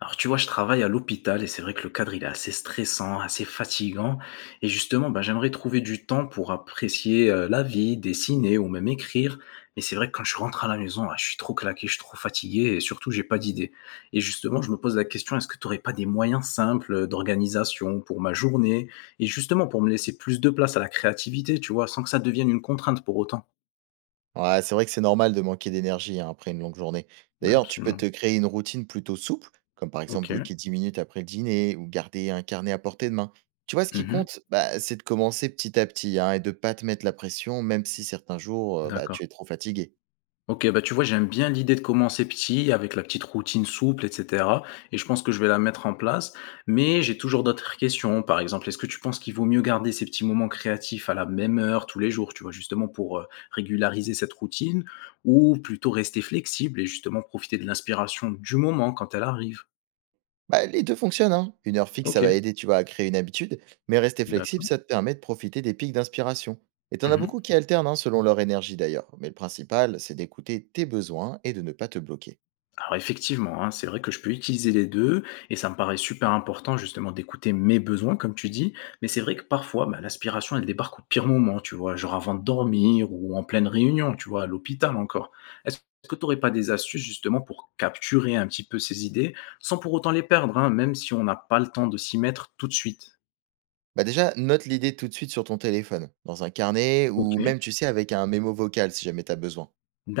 Alors tu vois, je travaille à l'hôpital et c'est vrai que le cadre il est assez stressant, assez fatigant. Et justement, bah, j'aimerais trouver du temps pour apprécier la vie, dessiner ou même écrire. Mais c'est vrai que quand je rentre à la maison, ah, je suis trop claqué, je suis trop fatigué et surtout j'ai pas d'idée. Et justement, je me pose la question, est-ce que tu n'aurais pas des moyens simples d'organisation pour ma journée et justement pour me laisser plus de place à la créativité, tu vois, sans que ça devienne une contrainte pour autant? Ouais, c'est vrai que c'est normal de manquer d'énergie hein, après une longue journée. D'ailleurs, tu peux Absolument. te créer une routine plutôt souple, comme par exemple Ok. bloquer 10 minutes après le dîner ou garder un carnet à portée de main. Tu vois, ce qui Mhm. compte, bah, c'est de commencer petit à petit hein, et de pas te mettre la pression, même si certains jours, bah, tu D'accord. es trop fatigué. OK, bah, tu vois, j'aime bien l'idée de commencer petit, avec la petite routine souple, et cetera, et je pense que je vais la mettre en place. Mais j'ai toujours d'autres questions. Par exemple, est-ce que tu penses qu'il vaut mieux garder ces petits moments créatifs à la même heure tous les jours, tu vois, justement pour, régulariser cette routine ou plutôt rester flexible et justement profiter de l'inspiration du moment quand elle arrive? Bah, les deux fonctionnent, hein. Une heure fixe, ça va OK, aider, tu vois, à créer une habitude, mais rester flexible, d'accord. ça te permet de profiter des pics d'inspiration. Et t'en as beaucoup Mmh. qui alternent hein, selon leur énergie d'ailleurs. Mais le principal, c'est d'écouter tes besoins et de ne pas te bloquer. Alors effectivement, hein, c'est vrai que je peux utiliser les 2 et ça me paraît super important justement d'écouter mes besoins comme tu dis, mais c'est vrai que parfois, bah, l'aspiration elle débarque au pire moment, tu vois? Genre avant de dormir ou en pleine réunion, tu vois? À l'hôpital encore. Est-ce que tu n'aurais pas des astuces justement pour capturer un petit peu ces idées sans pour autant les perdre, hein, même si on n'a pas le temps de s'y mettre tout de suite? Bah, déjà, note l'idée tout de suite sur ton téléphone, dans un carnet ou OK, même, tu sais, avec un mémo vocal si jamais tu as besoin.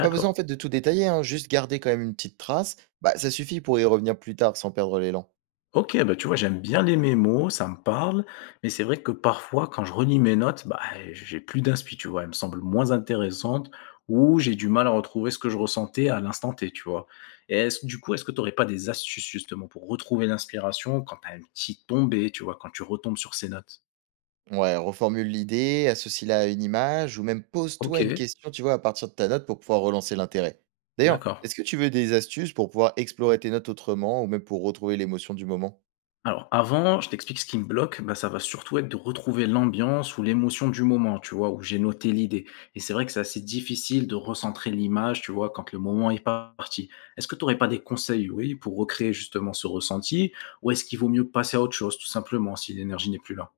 Pas besoin en fait de tout détailler, hein, juste garder quand même une petite trace, bah, ça suffit pour y revenir plus tard sans perdre l'élan. OK, bah, tu vois, j'aime bien les mémos, ça me parle, mais c'est vrai que parfois, quand je relis mes notes, bah, j'ai plus d'inspi, tu vois. Elles me semblent moins intéressantes ou j'ai du mal à retrouver ce que je ressentais à l'instant T, tu vois. Et est-ce, du coup, est-ce que tu n'aurais pas des astuces justement pour retrouver l'inspiration quand tu as une petite tombée, tu vois, quand tu retombes sur ces notes? Ouais, reformule l'idée, associe-la à une image ou même pose-toi une OK, question, tu vois, à partir de ta note pour pouvoir relancer l'intérêt. D'ailleurs, d'accord. est-ce que tu veux des astuces pour pouvoir explorer tes notes autrement ou même pour retrouver l'émotion du moment? Alors avant, je t'explique ce qui me bloque, bah, ça va surtout être de retrouver l'ambiance ou l'émotion du moment, tu vois, où j'ai noté l'idée. Et c'est vrai que c'est assez difficile de recentrer l'image, tu vois, quand le moment est parti. Est-ce que tu n'aurais pas des conseils, oui, pour recréer justement ce ressenti, ou est-ce qu'il vaut mieux passer à autre chose, tout simplement, si l'énergie n'est plus là?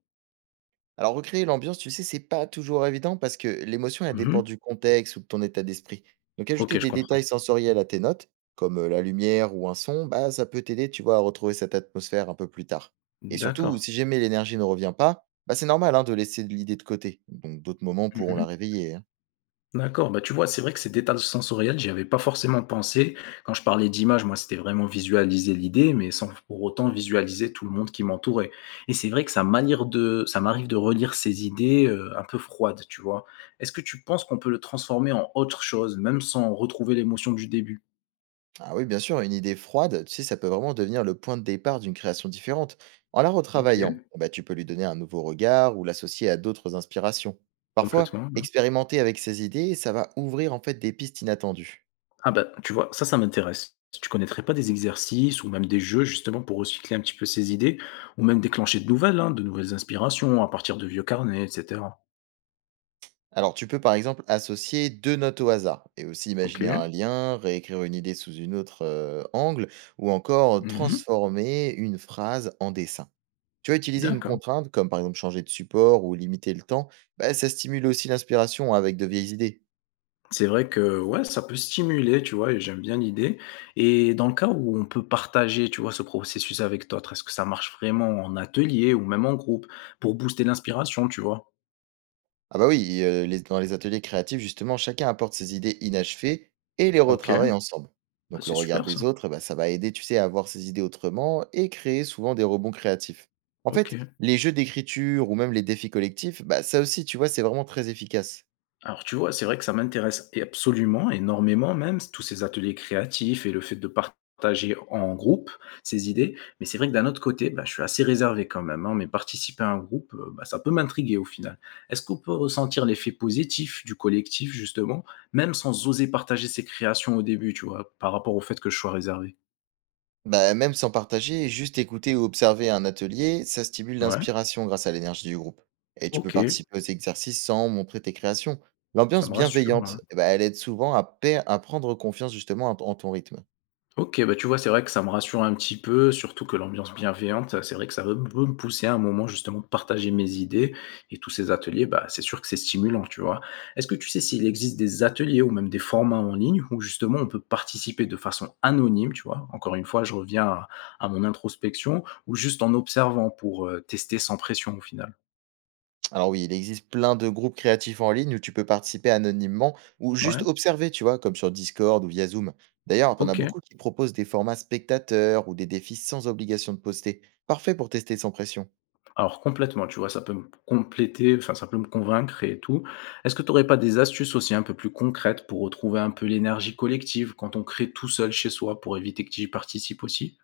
Alors recréer l'ambiance, tu sais, c'est pas toujours évident parce que l'émotion, elle Mhm. dépend du contexte ou de ton état d'esprit. Donc Ok, ajouter je des comprends. détails sensoriels à tes notes, comme la lumière ou un son, bah ça peut t'aider, tu vois, à retrouver cette atmosphère un peu plus tard. Et surtout, D'accord. si jamais l'énergie ne revient pas, bah c'est normal hein, de laisser l'idée de côté. Donc d'autres moments pourront Mhm. la réveiller, hein. D'accord, bah, tu vois, c'est vrai que ces détails sensoriels, j'y avais pas forcément pensé. Quand je parlais d'image, moi, c'était vraiment visualiser l'idée, mais sans pour autant visualiser tout le monde qui m'entourait. Et c'est vrai que ça m'arrive de relire ces idées un peu froides, tu vois. Est-ce que tu penses qu'on peut le transformer en autre chose, même sans retrouver l'émotion du début? Ah oui, bien sûr, une idée froide, tu sais, ça peut vraiment devenir le point de départ d'une création différente. En la Ok. retravaillant, bah, tu peux lui donner un nouveau regard ou l'associer à d'autres inspirations. Parfois, Complètement, ouais. expérimenter avec ses idées, ça va ouvrir en fait des pistes inattendues. Ah bah, tu vois, ça m'intéresse. Tu connaîtrais pas des exercices ou même des jeux justement pour recycler un petit peu ces idées, ou même déclencher de nouvelles, hein, de nouvelles inspirations à partir de vieux carnets, etc. Alors, tu peux par exemple associer deux notes au hasard et aussi OK. imaginer un lien, réécrire une idée sous une autre angle ou encore Mmh. transformer une phrase en dessin. Tu vas utiliser une D'accord. contrainte comme par exemple changer de support ou limiter le temps, bah, ça stimule aussi l'inspiration avec de vieilles idées. C'est vrai que, ouais, ça peut stimuler, tu vois? Et j'aime bien l'idée et dans le cas où on peut partager, tu vois, ce processus avec d'autres, est-ce que ça marche vraiment en atelier ou même en groupe pour booster l'inspiration, tu vois? Ah bah oui, les dans les ateliers créatifs justement, chacun apporte ses idées inachevées et les OK, retravaille ensemble. bah, Donc le c'est regard super ça. des autres, eh bah, ça va aider, tu sais, à voir ses idées autrement et créer souvent des rebonds créatifs. En OK. fait, les jeux d'écriture ou même les défis collectifs, bah, ça aussi, tu vois, c'est vraiment très efficace. Alors, tu vois, c'est vrai que ça m'intéresse et absolument, énormément même, tous ces ateliers créatifs et le fait de partager en groupe ces idées. Mais c'est vrai que d'un autre côté, bah, je suis assez réservé quand même, hein, mais participer à un groupe, bah, ça peut m'intriguer au final. Est-ce qu'on peut ressentir l'effet positif du collectif, justement, même sans oser partager ses créations au début, tu vois, par rapport au fait que je sois réservé? Bah, même sans partager, juste écouter ou observer un atelier, ça stimule Ouais, l'inspiration grâce à l'énergie du groupe. Et tu peux ok, participer aux exercices sans montrer tes créations. ça L'ambiance me rassure, hein. bienveillante, eh bah, elle aide souvent à per à prendre confiance justement en ton rythme. OK, bah, tu vois, c'est vrai que ça me rassure un petit peu, surtout que l'ambiance bienveillante, c'est vrai que ça veut peut me pousser à un moment justement de partager mes idées et tous ces ateliers, bah, c'est sûr que c'est stimulant, tu vois? Est-ce que tu sais s'il existe des ateliers ou même des formats en ligne où justement on peut participer de façon anonyme, tu vois? Encore une fois, je reviens à mon introspection ou juste en observant pour, tester sans pression au final? Alors oui, il existe plein de groupes créatifs en ligne où tu peux participer anonymement ou juste Ouais, observer, tu vois, comme sur Discord ou via Zoom. D'ailleurs, t'en as OK. beaucoup qui proposent des formats spectateurs ou des défis sans obligation de poster. Parfait pour tester sans pression. Alors complètement, tu vois? Ça peut me compléter, enfin ça peut me convaincre et tout. Est-ce que tu n'aurais pas des astuces aussi un peu plus concrètes pour retrouver un peu l'énergie collective quand on crée tout seul chez soi pour éviter que j'y participe aussi?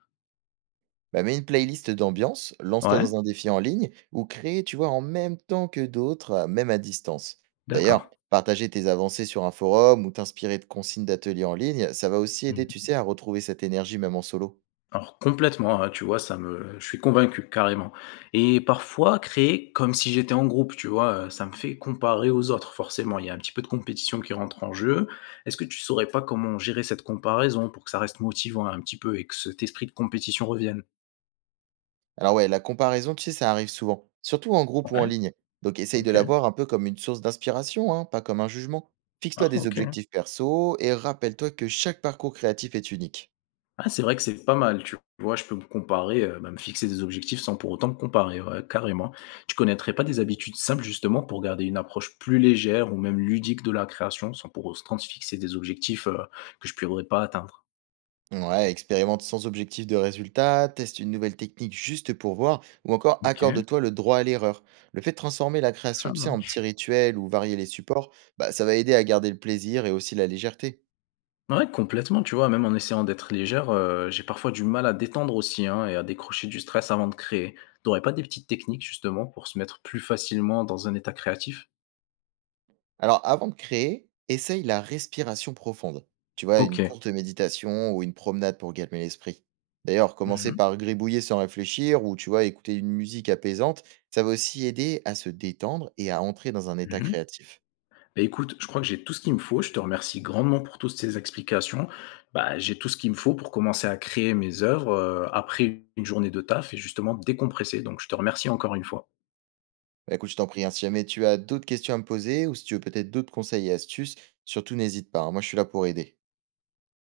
Bah, mets une playlist d'ambiance, lance-toi Ouais? dans un défi en ligne ou crée, tu vois, en même temps que d'autres, même à distance. D'ailleurs, D'accord. partager tes avancées sur un forum ou t'inspirer de consignes d'ateliers en ligne, ça va aussi aider, tu Mmh. sais, à retrouver cette énergie même en solo. Alors complètement, hein, tu vois? Ça me je suis convaincu carrément et parfois créer comme si j'étais en groupe, tu vois? Ça me fait comparer aux autres forcément. Il y a un petit peu de compétition qui rentre en jeu. Est-ce que tu saurais pas comment gérer cette comparaison pour que ça reste motivant un petit peu et que cet esprit de compétition revienne? Alors ouais, la comparaison, tu sais, ça arrive souvent, surtout en groupe ou en Ouais. ligne. Donc essaye de OK. la voir un peu comme une source d'inspiration, hein, pas comme un jugement. Fixe-toi Ah des OK. objectifs perso et rappelle-toi que chaque parcours créatif est unique. Ah c'est vrai que c'est pas mal, tu vois? Je peux me comparer, bah, me fixer des objectifs sans pour autant me comparer, ouais, carrément. Tu connaîtrais pas des habitudes simples justement pour garder une approche plus légère ou même ludique de la création sans pour autant se fixer des objectifs, que je pourrais pas atteindre? Ouais, expérimente sans objectif de résultat, teste une nouvelle technique juste pour voir, ou encore OK, accorde-toi le droit à l'erreur. Le fait de transformer la création, ça tu sais, en marche. petits rituels ou varier les supports, bah, ça va aider à garder le plaisir et aussi la légèreté. Ouais, complètement, tu vois? Même en essayant d'être légère, j'ai parfois du mal à détendre aussi, hein, et à décrocher du stress avant de créer. Tu aurais pas des petites techniques justement pour se mettre plus facilement dans un état créatif? Alors, avant de créer, essaye la respiration profonde. Tu vois, une OK. courte méditation ou une promenade pour calmer l'esprit. D'ailleurs, Mmh commencer mh. par gribouiller sans réfléchir ou, tu vois, écouter une musique apaisante, ça va aussi aider à se détendre et à entrer dans un état Mmh. créatif. Bah, écoute, je crois que j'ai tout ce qu'il me faut. Je te remercie grandement pour toutes ces explications. Bah, j'ai tout ce qu'il me faut pour commencer à créer mes œuvres, après une journée de taf et justement décompresser. Donc je te remercie encore une fois. Bah, écoute, je t'en prie, hein, si jamais tu as d'autres questions à me poser ou si tu veux peut-être d'autres conseils et astuces, surtout n'hésite pas, hein, moi, je suis là pour aider.